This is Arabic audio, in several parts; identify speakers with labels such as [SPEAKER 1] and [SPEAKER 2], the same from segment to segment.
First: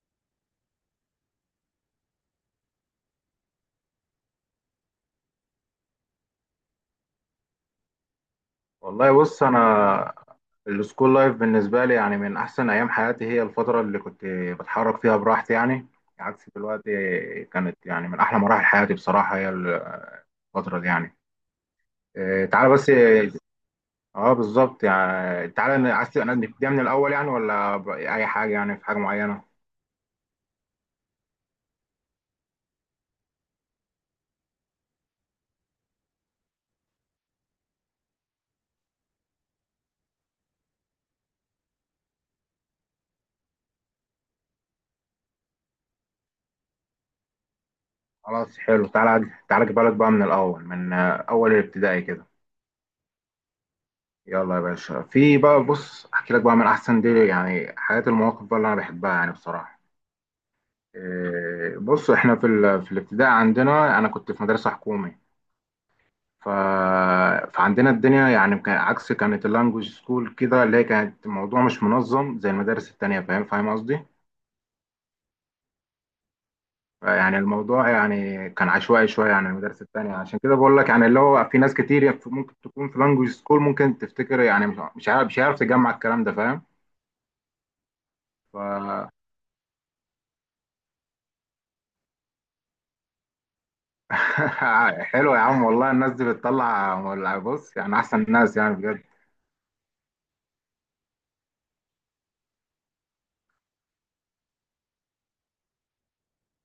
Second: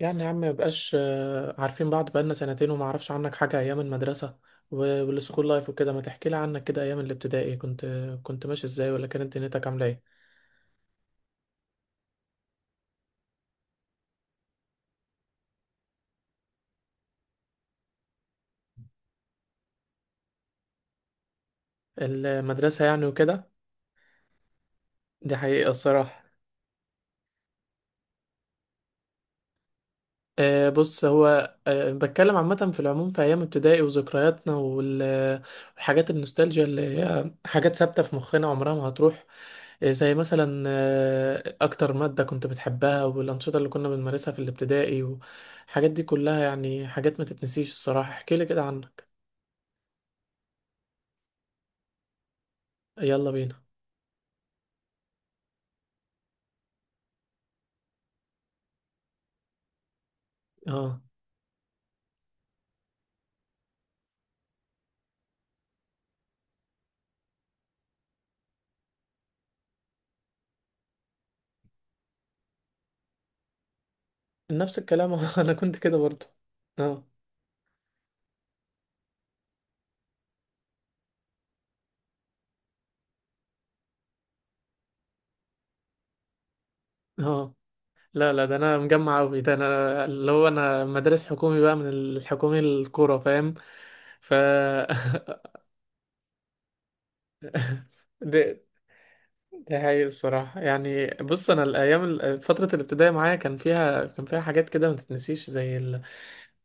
[SPEAKER 1] يعني يا عم مبقاش، عارفين بعض بقالنا سنتين وما اعرفش عنك حاجة ايام المدرسة والسكول لايف وكده. ما تحكي لي عنك كده، ايام الابتدائي كنت ماشي ازاي، ولا
[SPEAKER 2] والله
[SPEAKER 1] كانت
[SPEAKER 2] بص
[SPEAKER 1] دنيتك عاملة
[SPEAKER 2] انا
[SPEAKER 1] ايه؟
[SPEAKER 2] السكول لايف بالنسبه لي يعني من احسن ايام حياتي، هي الفتره اللي كنت بتحرك فيها براحتي يعني عكس دلوقتي. كانت يعني من احلى مراحل حياتي بصراحه، هي الفتره دي يعني. إيه، تعالى
[SPEAKER 1] المدرسة
[SPEAKER 2] بس.
[SPEAKER 1] يعني وكده.
[SPEAKER 2] اه بالظبط
[SPEAKER 1] دي
[SPEAKER 2] يعني
[SPEAKER 1] حقيقة
[SPEAKER 2] تعالى، عايز
[SPEAKER 1] الصراحة.
[SPEAKER 2] انا نبتدي من الاول يعني ولا اي حاجه يعني في حاجه معينه.
[SPEAKER 1] بص، هو بتكلم عامة في العموم في أيام ابتدائي وذكرياتنا والحاجات النوستالجيا اللي هي حاجات ثابتة في مخنا، عمرها ما هتروح. زي مثلا أكتر مادة كنت بتحبها، والأنشطة اللي كنا بنمارسها في الابتدائي، والحاجات دي كلها، يعني حاجات ما تتنسيش الصراحة. احكيلي
[SPEAKER 2] خلاص
[SPEAKER 1] كده
[SPEAKER 2] حلو،
[SPEAKER 1] عنك.
[SPEAKER 2] تعالى تعالى اجيب لك بقى من الاول، من اول الابتدائي كده.
[SPEAKER 1] يلا بينا.
[SPEAKER 2] يلا يا باشا. في بقى بص احكي لك بقى من احسن دي يعني حياتي، المواقف بقى اللي انا بحبها يعني بصراحه.
[SPEAKER 1] اه،
[SPEAKER 2] إيه، بص احنا في في الابتدائي عندنا انا كنت في مدرسه حكومي. ف... فعندنا الدنيا يعني كان عكس، كانت اللانجوج سكول كده اللي هي كانت الموضوع مش منظم زي المدارس التانية. فاهم، فاهم قصدي.
[SPEAKER 1] نفس الكلام أنا كنت كده برضو. اه.
[SPEAKER 2] يعني الموضوع يعني كان عشوائي شويه عن المدارس التانية. عشان كده بقول لك يعني اللي هو في ناس كتير ممكن تكون في لانجوج سكول ممكن تفتكر يعني مش عارف تجمع الكلام ده. فاهم.
[SPEAKER 1] اه، لا لا، ده انا
[SPEAKER 2] ف
[SPEAKER 1] مجمع قوي، ده انا اللي هو، انا مدارس حكومي بقى، من الحكومي الكوره، فاهم. ف
[SPEAKER 2] حلو يا عم والله، الناس دي بتطلع بص يعني احسن ناس
[SPEAKER 1] ده
[SPEAKER 2] يعني بجد.
[SPEAKER 1] ده هي الصراحه. يعني، بص، انا الايام، فتره الابتدائي معايا، كان فيها حاجات كده ما تتنسيش، زي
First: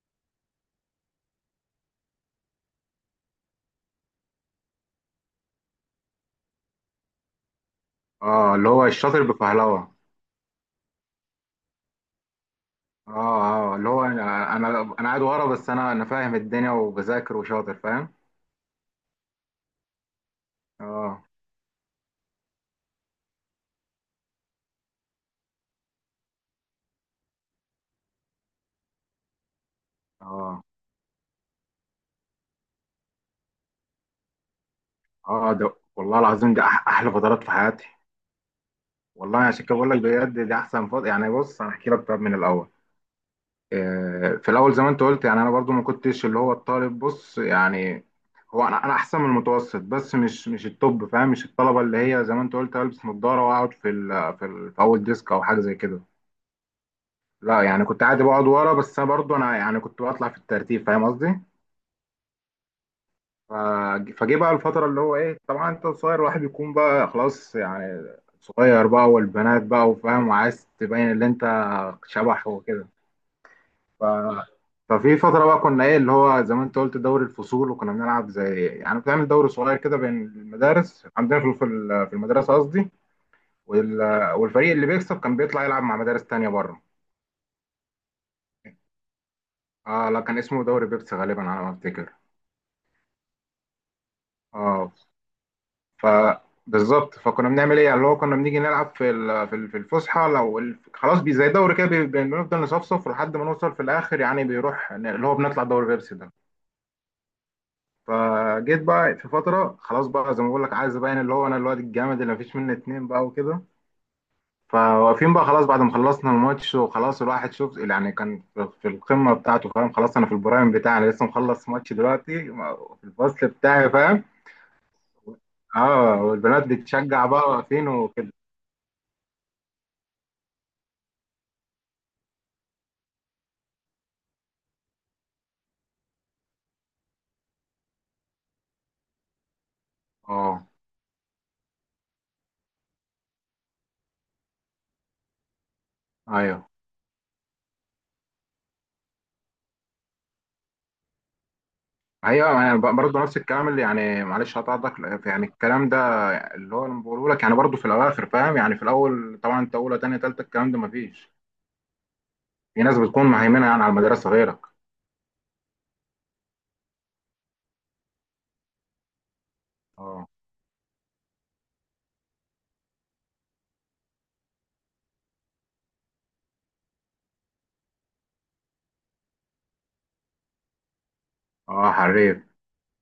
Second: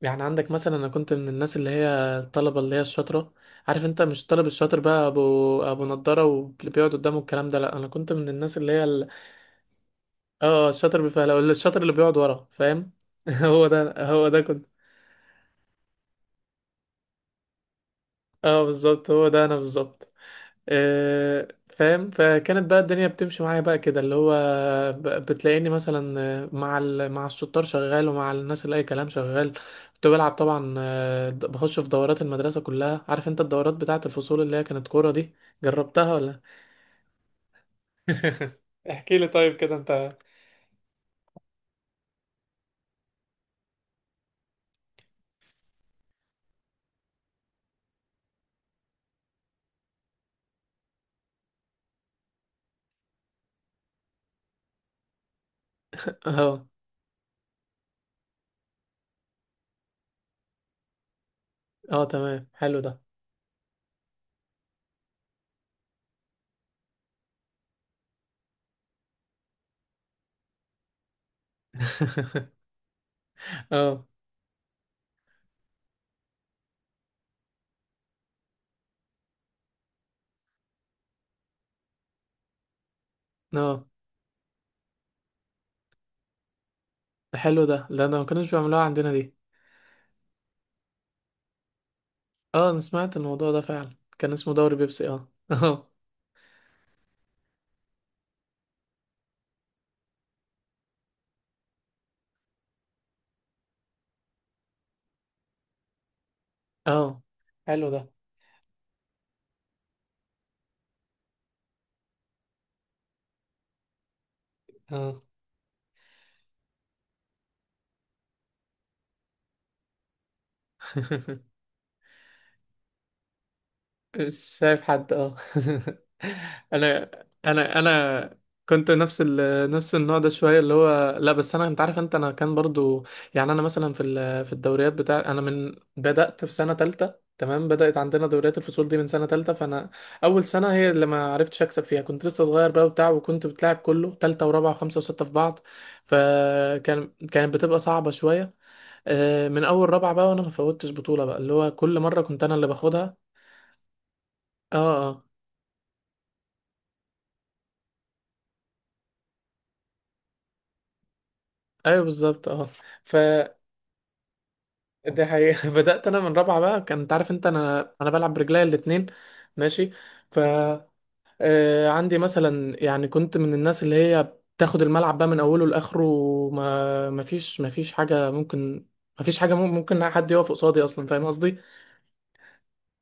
[SPEAKER 1] يعني عندك مثلا، انا كنت من الناس اللي هي الطلبه اللي هي الشاطره. عارف انت؟ مش الطالب الشاطر بقى، ابو نضاره واللي بيقعد قدامه، الكلام ده لا، انا كنت من
[SPEAKER 2] اه،
[SPEAKER 1] الناس
[SPEAKER 2] اللي
[SPEAKER 1] اللي هي
[SPEAKER 2] هو الشاطر بفهلوه.
[SPEAKER 1] اه، الشاطر بالفعل، أو الشاطر اللي بيقعد ورا، فاهم.
[SPEAKER 2] اه
[SPEAKER 1] هو
[SPEAKER 2] اه، اللي
[SPEAKER 1] ده،
[SPEAKER 2] هو
[SPEAKER 1] هو ده
[SPEAKER 2] انا
[SPEAKER 1] كنت.
[SPEAKER 2] انا أنا قاعد ورا بس انا فاهم الدنيا وبذاكر وشاطر. فاهم.
[SPEAKER 1] اه بالظبط، هو ده انا بالظبط.
[SPEAKER 2] اه
[SPEAKER 1] آه، فاهم. فكانت بقى الدنيا بتمشي معايا بقى، كده اللي هو بتلاقيني مثلا مع مع الشطار شغال، ومع الناس اللي اي كلام شغال. كنت بلعب
[SPEAKER 2] اه
[SPEAKER 1] طبعا، بخش في دورات المدرسة كلها. عارف انت الدورات بتاعة الفصول اللي هي كانت كورة دي؟
[SPEAKER 2] اه، ده
[SPEAKER 1] جربتها
[SPEAKER 2] والله
[SPEAKER 1] ولا؟
[SPEAKER 2] العظيم دي احلى فترات في حياتي.
[SPEAKER 1] احكي لي
[SPEAKER 2] والله
[SPEAKER 1] طيب
[SPEAKER 2] عشان
[SPEAKER 1] كده
[SPEAKER 2] كده بقول لك
[SPEAKER 1] انت.
[SPEAKER 2] بجد دي احسن فتره يعني. بص انا احكي لك طب من الاول. في الاول زي ما انت قلت يعني انا برضو ما كنتش اللي هو الطالب بص يعني. هو انا احسن من المتوسط، بس مش التوب فاهم. مش الطلبه اللي هي زي ما انت قلت البس نظاره واقعد في اول ديسك او حاجه زي كده.
[SPEAKER 1] اه
[SPEAKER 2] لا يعني كنت عادي بقعد ورا، بس انا برضو انا يعني كنت بطلع في الترتيب. فاهم قصدي.
[SPEAKER 1] اه تمام، حلو ده.
[SPEAKER 2] ف- فجه بقى الفترة اللي هو ايه، طبعا انت صغير الواحد بيكون بقى خلاص يعني صغير بقى، والبنات بقى وفاهم وعايز تبين اللي انت شبح وكده. ف...
[SPEAKER 1] اه.
[SPEAKER 2] ففي فترة بقى كنا ايه، اللي هو زي ما انت قلت دوري الفصول، وكنا بنلعب زي يعني بتعمل دوري صغير كده بين المدارس عندنا في في المدرسة قصدي.
[SPEAKER 1] اه
[SPEAKER 2] وال... والفريق اللي بيكسب كان بيطلع يلعب مع مدارس تانية بره.
[SPEAKER 1] حلو ده، لا انا ما كانوش بيعملوها عندنا دي.
[SPEAKER 2] اه لا، كان اسمه دوري بيبسي غالبا على ما افتكر.
[SPEAKER 1] اه، انا سمعت الموضوع ده فعلا، كان اسمه دوري
[SPEAKER 2] اه،
[SPEAKER 1] بيبسي، اه اه.
[SPEAKER 2] فبالظبط فكنا بنعمل ايه يعني، اللي هو كنا بنيجي نلعب في في الفسحه، لو خلاص بي زي دوري كده بنفضل نصفصف لحد ما نوصل في الاخر يعني بيروح اللي هو بنطلع دوري بيبسي ده.
[SPEAKER 1] اه حلو ده.
[SPEAKER 2] فجيت بقى في فتره خلاص بقى، زي ما بقول لك عايز ابين اللي هو انا الواد الجامد اللي مفيش منه اتنين بقى وكده.
[SPEAKER 1] اه
[SPEAKER 2] فواقفين بقى خلاص بعد ما خلصنا الماتش وخلاص، الواحد شوف يعني كان في القمه بتاعته فاهم. خلاص انا في البرايم بتاعي، انا لسه مخلص ماتش دلوقتي في الفصل بتاعي. فاهم.
[SPEAKER 1] مش شايف حد. اه
[SPEAKER 2] اه، والبنات
[SPEAKER 1] انا
[SPEAKER 2] بتشجع بقى
[SPEAKER 1] انا
[SPEAKER 2] واقفين وكده.
[SPEAKER 1] انا كنت نفس نفس النوع ده شويه، اللي هو لا، بس انا، انت عارف انت، انا كان برضو. يعني انا مثلا في في الدوريات بتاع انا، من بدات في سنه تالتة، تمام؟ بدات عندنا دوريات الفصول دي من سنه تالتة، فانا اول
[SPEAKER 2] اه
[SPEAKER 1] سنه هي اللي ما عرفتش اكسب فيها، كنت لسه صغير بقى وبتاع، وكنت بتلعب كله تالتة ورابعه وخمسه وسته في بعض.
[SPEAKER 2] ايوه
[SPEAKER 1] كانت بتبقى صعبه شويه. من اول رابعه بقى، وانا ما فوتش بطوله بقى، اللي هو كل مره كنت انا
[SPEAKER 2] ايوه
[SPEAKER 1] اللي
[SPEAKER 2] يعني
[SPEAKER 1] باخدها.
[SPEAKER 2] برضه نفس الكلام اللي يعني معلش
[SPEAKER 1] اه. آه.
[SPEAKER 2] هتقطعك يعني الكلام ده. اللي هو انا بقوله لك يعني برضه في الاواخر فاهم. يعني في الاول طبعا انت اولى تانية تالتة الكلام ده مفيش.
[SPEAKER 1] ايوه بالظبط، اه.
[SPEAKER 2] في ناس
[SPEAKER 1] ف،
[SPEAKER 2] بتكون مهيمنه يعني على المدرسه غيرك.
[SPEAKER 1] دي حقيقة بدأت انا من رابعة بقى، كان، انت عارف انت، انا بلعب برجلي الاتنين، ماشي.
[SPEAKER 2] اه،
[SPEAKER 1] ف عندي مثلا، يعني كنت من الناس اللي هي بتاخد الملعب بقى من اوله لاخره، وما ما فيش ما فيش حاجة ممكن، ما فيش حاجة مم- ممكن حد يقف قصادي اصلا، فاهم قصدي.
[SPEAKER 2] اه حريف.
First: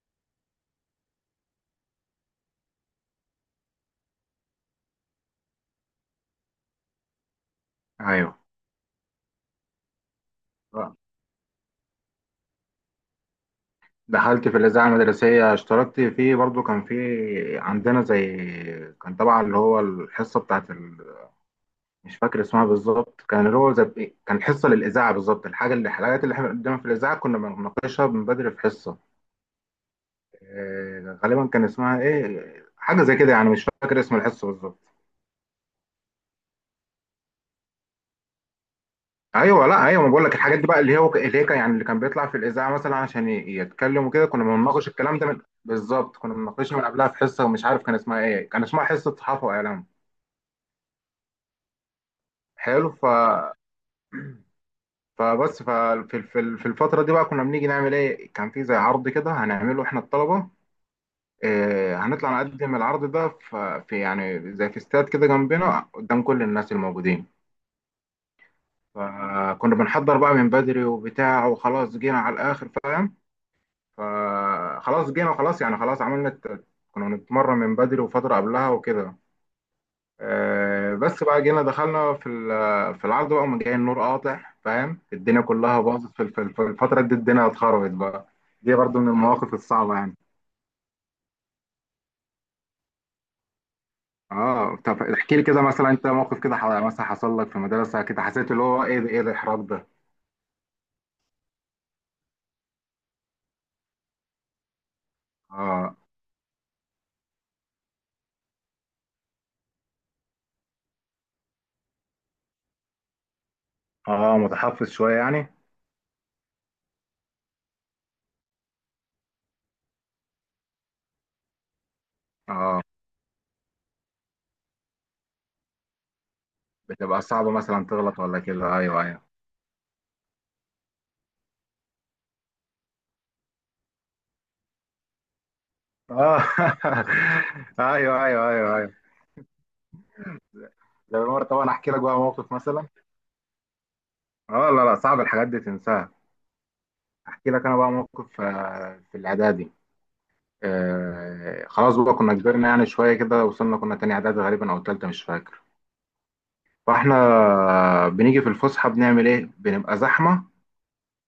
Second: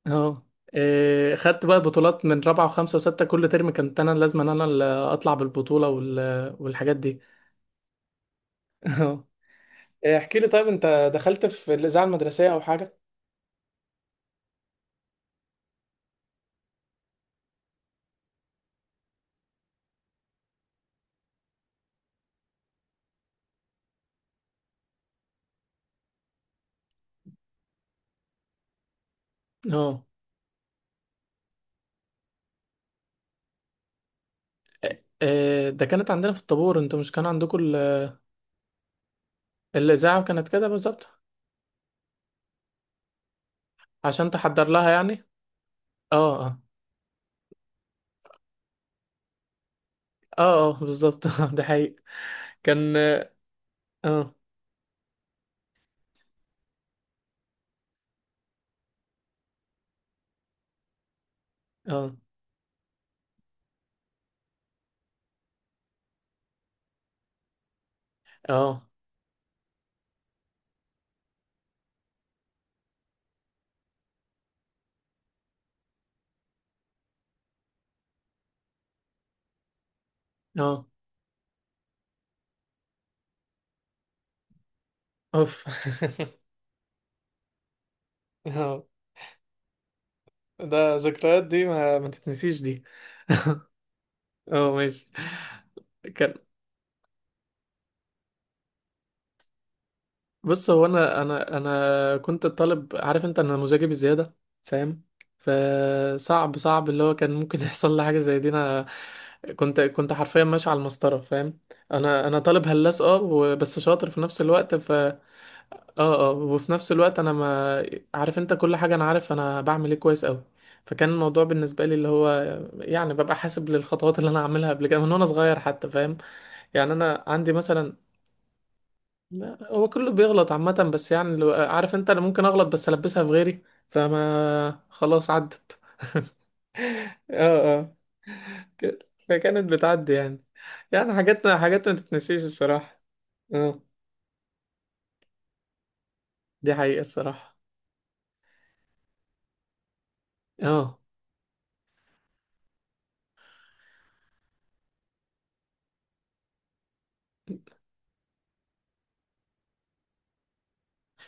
[SPEAKER 1] اه. خدت بقى بطولات من رابعة وخمسة وستة، كل ترم كنت انا لازم انا اللي اطلع بالبطولة والحاجات دي.
[SPEAKER 2] ايوه.
[SPEAKER 1] اه. احكي لي طيب،
[SPEAKER 2] آه.
[SPEAKER 1] انت دخلت في الإذاعة المدرسية او حاجة؟
[SPEAKER 2] دخلت في الاذاعه المدرسيه، اشتركت فيه برضه. كان في عندنا زي، كان طبعا اللي هو الحصه مش فاكر اسمها بالظبط. كان اللي هو زي كان حصه للاذاعه بالظبط، الحاجه اللي الحاجات اللي احنا بنقدمها في الاذاعه كنا بنناقشها من بدري في حصه.
[SPEAKER 1] اه.
[SPEAKER 2] غالبا كان اسمها ايه حاجه زي كده يعني مش فاكر اسم الحصه بالظبط.
[SPEAKER 1] ده كانت عندنا في الطابور، انتوا مش كان عندكم
[SPEAKER 2] ايوه لا ايوه، ما
[SPEAKER 1] الإذاعة
[SPEAKER 2] بقول لك
[SPEAKER 1] كانت
[SPEAKER 2] الحاجات
[SPEAKER 1] كده
[SPEAKER 2] دي بقى اللي
[SPEAKER 1] بالظبط
[SPEAKER 2] هو اللي هي يعني اللي كان بيطلع في الاذاعه مثلا عشان يتكلم وكده،
[SPEAKER 1] عشان
[SPEAKER 2] كنا
[SPEAKER 1] تحضر
[SPEAKER 2] بنناقش
[SPEAKER 1] لها يعني.
[SPEAKER 2] الكلام ده من بالظبط كنا
[SPEAKER 1] اه اه.
[SPEAKER 2] بنناقشها من قبلها في حصه، ومش عارف كان اسمها ايه. كان اسمها حصه صحافه واعلام.
[SPEAKER 1] اه اه بالظبط ده حقيقي
[SPEAKER 2] حلو.
[SPEAKER 1] كان.
[SPEAKER 2] ف
[SPEAKER 1] اه اه
[SPEAKER 2] فبس ففي في في الفتره دي بقى كنا بنيجي نعمل ايه، كان في زي عرض كده هنعمله احنا الطلبه.
[SPEAKER 1] اه
[SPEAKER 2] هنطلع نقدم العرض ده في يعني زي في استاد كده جنبنا قدام كل الناس الموجودين.
[SPEAKER 1] اه.
[SPEAKER 2] فكنا بنحضر بقى من بدري وبتاع، وخلاص جينا على الآخر فاهم. فخلاص جينا وخلاص يعني خلاص عملنا كنا بنتمرن من بدري وفترة قبلها وكده.
[SPEAKER 1] آه.
[SPEAKER 2] بس بقى جينا دخلنا في في العرض بقى ومن جاي النور قاطع فاهم. الدنيا
[SPEAKER 1] اوف
[SPEAKER 2] كلها باظت في في الفترة دي الدنيا اتخربت بقى. دي
[SPEAKER 1] اه.
[SPEAKER 2] برضو من المواقف الصعبة يعني.
[SPEAKER 1] ده ذكريات، دي ما تتنسيش دي. اه
[SPEAKER 2] اه طب
[SPEAKER 1] ماشي.
[SPEAKER 2] احكي لي كده مثلا انت
[SPEAKER 1] كان،
[SPEAKER 2] موقف كده مثلا حصل لك في المدرسة كده حسيت اللي هو ايه ده ايه الاحراج ده.
[SPEAKER 1] بص، هو انا كنت الطالب، عارف انت، انا مزاجي بزياده، فاهم.
[SPEAKER 2] اه
[SPEAKER 1] فصعب صعب اللي هو، كان ممكن يحصل لي حاجه زي دي انا. كنت حرفيا ماشي على المسطره، فاهم. انا طالب هلاس، اه، بس شاطر في
[SPEAKER 2] اه،
[SPEAKER 1] نفس الوقت.
[SPEAKER 2] متحفظ
[SPEAKER 1] ف
[SPEAKER 2] شوية
[SPEAKER 1] اه
[SPEAKER 2] يعني.
[SPEAKER 1] اه، وفي نفس الوقت انا ما، عارف انت، كل حاجه انا عارف انا بعمل ايه كويس قوي. فكان الموضوع بالنسبه لي اللي هو،
[SPEAKER 2] اه،
[SPEAKER 1] يعني، ببقى حاسب للخطوات اللي انا هعملها قبل كده، من وانا صغير حتى، فاهم، يعني
[SPEAKER 2] بتبقى
[SPEAKER 1] انا
[SPEAKER 2] صعبة
[SPEAKER 1] عندي
[SPEAKER 2] مثلا
[SPEAKER 1] مثلا.
[SPEAKER 2] تغلط ولا كده. أيوه أيوه.
[SPEAKER 1] لا، هو كله بيغلط عامة، بس يعني لو، عارف انت، انا ممكن اغلط بس البسها في غيري، فما خلاص عدت.
[SPEAKER 2] آه
[SPEAKER 1] اه اه.
[SPEAKER 2] أيوه أيوه أيوه أيوه.
[SPEAKER 1] فكانت بتعدي يعني، يعني
[SPEAKER 2] ده مرة
[SPEAKER 1] حاجات
[SPEAKER 2] طبعا
[SPEAKER 1] حاجات
[SPEAKER 2] أحكي
[SPEAKER 1] ما
[SPEAKER 2] لك بقى
[SPEAKER 1] تتنسيش
[SPEAKER 2] موقف مثلا.
[SPEAKER 1] الصراحة. اه،
[SPEAKER 2] لا لا صعب الحاجات دي تنساها.
[SPEAKER 1] دي حقيقة
[SPEAKER 2] أحكي
[SPEAKER 1] الصراحة.
[SPEAKER 2] لك أنا بقى موقف في الإعدادي.
[SPEAKER 1] اه
[SPEAKER 2] خلاص بقى كنا كبرنا يعني شوية كده، وصلنا كنا تاني إعدادي غالبا أو تالتة مش فاكر. فإحنا بنيجي في الفسحة بنعمل إيه؟ بنبقى زحمة.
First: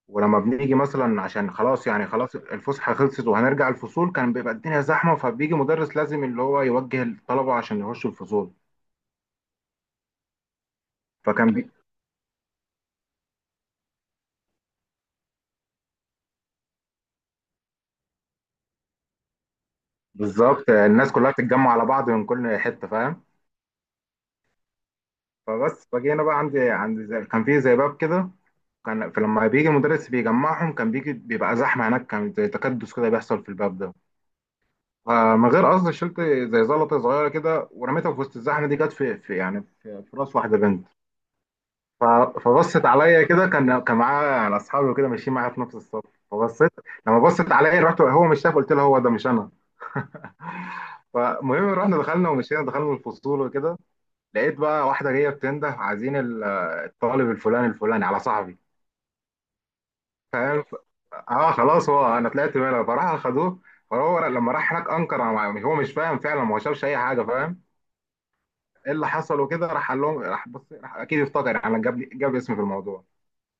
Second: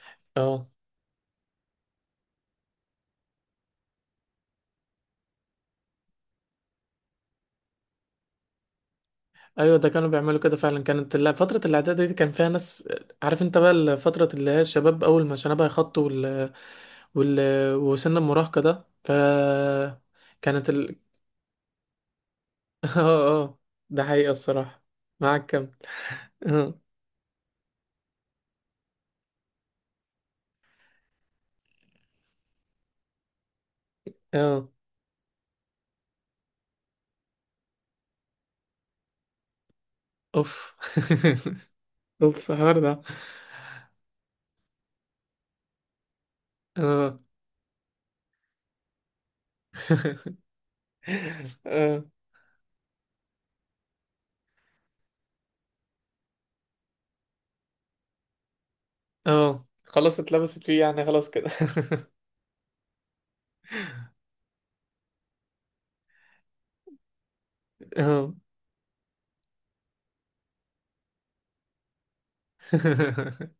[SPEAKER 2] ولما
[SPEAKER 1] اه
[SPEAKER 2] بنيجي مثلا عشان خلاص يعني خلاص الفسحة خلصت وهنرجع الفصول كان بيبقى الدنيا زحمة. فبيجي مدرس لازم اللي هو يوجه الطلبة عشان يخشوا الفصول.
[SPEAKER 1] ايوه، ده كانوا بيعملوا كده فعلا. كانت
[SPEAKER 2] فكان
[SPEAKER 1] فترة
[SPEAKER 2] بي...
[SPEAKER 1] الاعداد دي كان فيها ناس، عارف انت بقى، فترة اللي هي الشباب اول ما شنبها يخط وال... وسن المراهقة ده. ف كانت
[SPEAKER 2] بالظبط الناس كلها بتتجمع على بعض من كل حته
[SPEAKER 1] اه
[SPEAKER 2] فاهم.
[SPEAKER 1] اه. ده حقيقة الصراحة. معاك كم؟
[SPEAKER 2] فجينا بقى عندي
[SPEAKER 1] اه.
[SPEAKER 2] عند كان في زي باب كده. كان فلما بيجي المدرس بيجمعهم كان بيجي بيبقى زحمه هناك، كان زي تكدس كده بيحصل في الباب ده.
[SPEAKER 1] اه.
[SPEAKER 2] فمن غير قصد شلت زي زلطه صغيره كده ورميتها في وسط الزحمه دي، جت في يعني في راس واحده
[SPEAKER 1] اوف
[SPEAKER 2] بنت. ف-
[SPEAKER 1] اوف حوار
[SPEAKER 2] فبصت
[SPEAKER 1] ده.
[SPEAKER 2] عليا كده، كان معاه يعني اصحابي وكده ماشيين معايا في نفس الصف. فبصيت
[SPEAKER 1] اه
[SPEAKER 2] لما بصت عليا رحت، هو مش شايف، قلت له هو ده مش انا. فالمهم رحنا
[SPEAKER 1] اه
[SPEAKER 2] دخلنا ومشينا دخلنا الفصول وكده. لقيت بقى واحده جايه بتنده عايزين الطالب الفلاني الفلاني على صاحبي
[SPEAKER 1] اه خلاص اتلبست
[SPEAKER 2] فاهم.
[SPEAKER 1] فيه يعني، خلاص كده.
[SPEAKER 2] اه خلاص هو انا طلعت بالها فراح خدوه. فهو لما راح هناك انكر هو مش فاهم فعلا، ما هو شافش اي حاجه فاهم.
[SPEAKER 1] اه
[SPEAKER 2] ايه اللي حصل وكده، راح قال لهم راح بص راح اكيد افتكر يعني جاب اسمي في الموضوع.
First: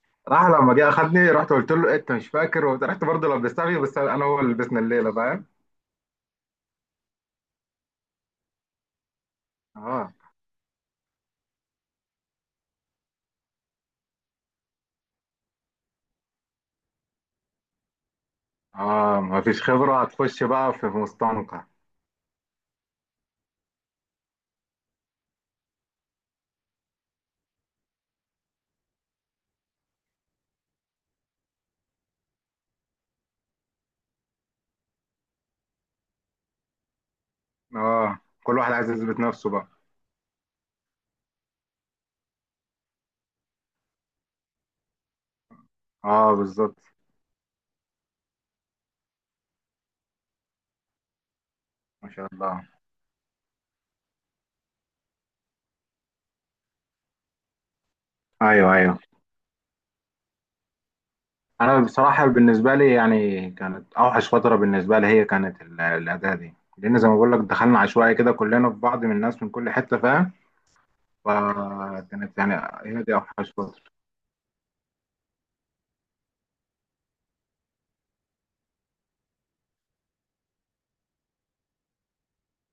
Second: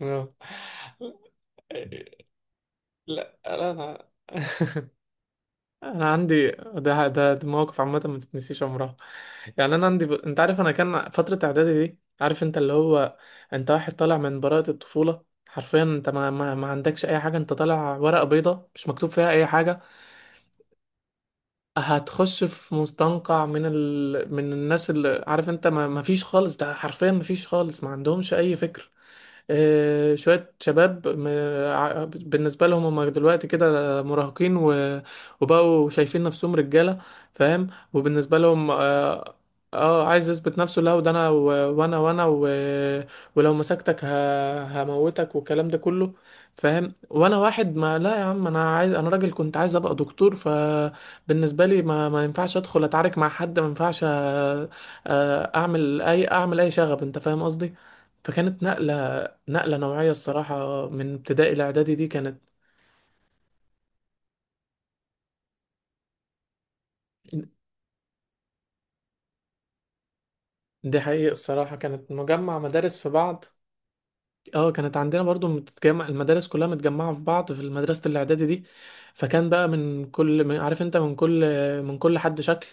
[SPEAKER 1] اه.
[SPEAKER 2] راح لما جه اخدني، رحت قلت له إيه، انت مش فاكر، رحت برضه
[SPEAKER 1] لا
[SPEAKER 2] لبستها
[SPEAKER 1] لا،
[SPEAKER 2] فيه، بس
[SPEAKER 1] انا
[SPEAKER 2] انا هو اللي لبسنا الليله فاهم.
[SPEAKER 1] انا عندي ده مواقف عامه ما تتنسيش عمرها. يعني انا عندي
[SPEAKER 2] اه
[SPEAKER 1] انت عارف، انا كان فتره اعدادي دي، عارف انت اللي هو، انت واحد طالع من براءه الطفوله حرفيا، انت ما عندكش اي حاجه، انت طالع ورقه بيضه مش مكتوب
[SPEAKER 2] اه،
[SPEAKER 1] فيها اي
[SPEAKER 2] مفيش
[SPEAKER 1] حاجه.
[SPEAKER 2] خبره هتخش بقى في مستنقع.
[SPEAKER 1] هتخش في مستنقع من من الناس اللي، عارف انت، ما فيش خالص، ده حرفيا ما فيش خالص، ما عندهمش اي فكرة. شوية شباب، بالنسبة لهم هم دلوقتي كده مراهقين، وبقوا شايفين نفسهم رجالة، فاهم.
[SPEAKER 2] اه،
[SPEAKER 1] وبالنسبة
[SPEAKER 2] كل
[SPEAKER 1] لهم
[SPEAKER 2] واحد عايز يثبت
[SPEAKER 1] اه،
[SPEAKER 2] نفسه بقى.
[SPEAKER 1] عايز يثبت نفسه، لا، وده انا ولو مسكتك هموتك والكلام ده كله،
[SPEAKER 2] اه بالظبط.
[SPEAKER 1] فاهم. وانا واحد ما، لا يا عم، انا عايز، انا راجل، كنت عايز ابقى دكتور. فبالنسبة لي ما
[SPEAKER 2] ما
[SPEAKER 1] ما
[SPEAKER 2] شاء
[SPEAKER 1] ينفعش
[SPEAKER 2] الله.
[SPEAKER 1] ادخل اتعارك مع حد، ما ينفعش، اعمل اي شغب، انت فاهم قصدي. فكانت
[SPEAKER 2] ايوه ايوه.
[SPEAKER 1] نقلة نوعية الصراحة، من ابتدائي
[SPEAKER 2] انا
[SPEAKER 1] لإعدادي دي
[SPEAKER 2] بصراحه
[SPEAKER 1] كانت.
[SPEAKER 2] بالنسبه لي يعني كانت اوحش فتره بالنسبه لي، هي كانت الاداه دي لان زي ما بقول لك دخلنا عشوائي كده كلنا في بعض من الناس من كل حته فاهم.
[SPEAKER 1] دي حقيقة الصراحة، كانت
[SPEAKER 2] فكانت يعني
[SPEAKER 1] مجمع مدارس
[SPEAKER 2] هي
[SPEAKER 1] في
[SPEAKER 2] دي
[SPEAKER 1] بعض.
[SPEAKER 2] اوحش فتره.
[SPEAKER 1] اه، كانت عندنا برضو متجمع، المدارس كلها متجمعة في بعض في مدرسة الإعدادي دي. فكان بقى من كل، من، عارف انت، من كل حد شكل،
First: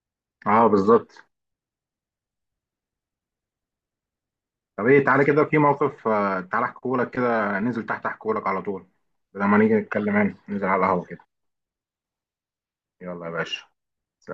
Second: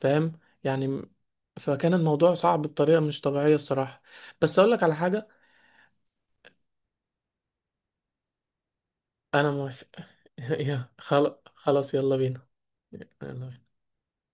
[SPEAKER 1] فاهم،
[SPEAKER 2] اه
[SPEAKER 1] يعني.
[SPEAKER 2] بالظبط.
[SPEAKER 1] فكان الموضوع صعب بطريقة مش طبيعية الصراحة. بس أقولك
[SPEAKER 2] طب
[SPEAKER 1] على
[SPEAKER 2] ايه تعالى
[SPEAKER 1] حاجة.
[SPEAKER 2] كده في موقف تعالى احكيهولك كده، ننزل تحت احكيهولك على طول، بدل
[SPEAKER 1] أنا
[SPEAKER 2] ما نيجي
[SPEAKER 1] موافق
[SPEAKER 2] نتكلم هنا ننزل على
[SPEAKER 1] يا
[SPEAKER 2] القهوة كده.
[SPEAKER 1] خلاص خلاص، يلا بينا.
[SPEAKER 2] يلا يا باشا.
[SPEAKER 1] يلا.
[SPEAKER 2] سلام.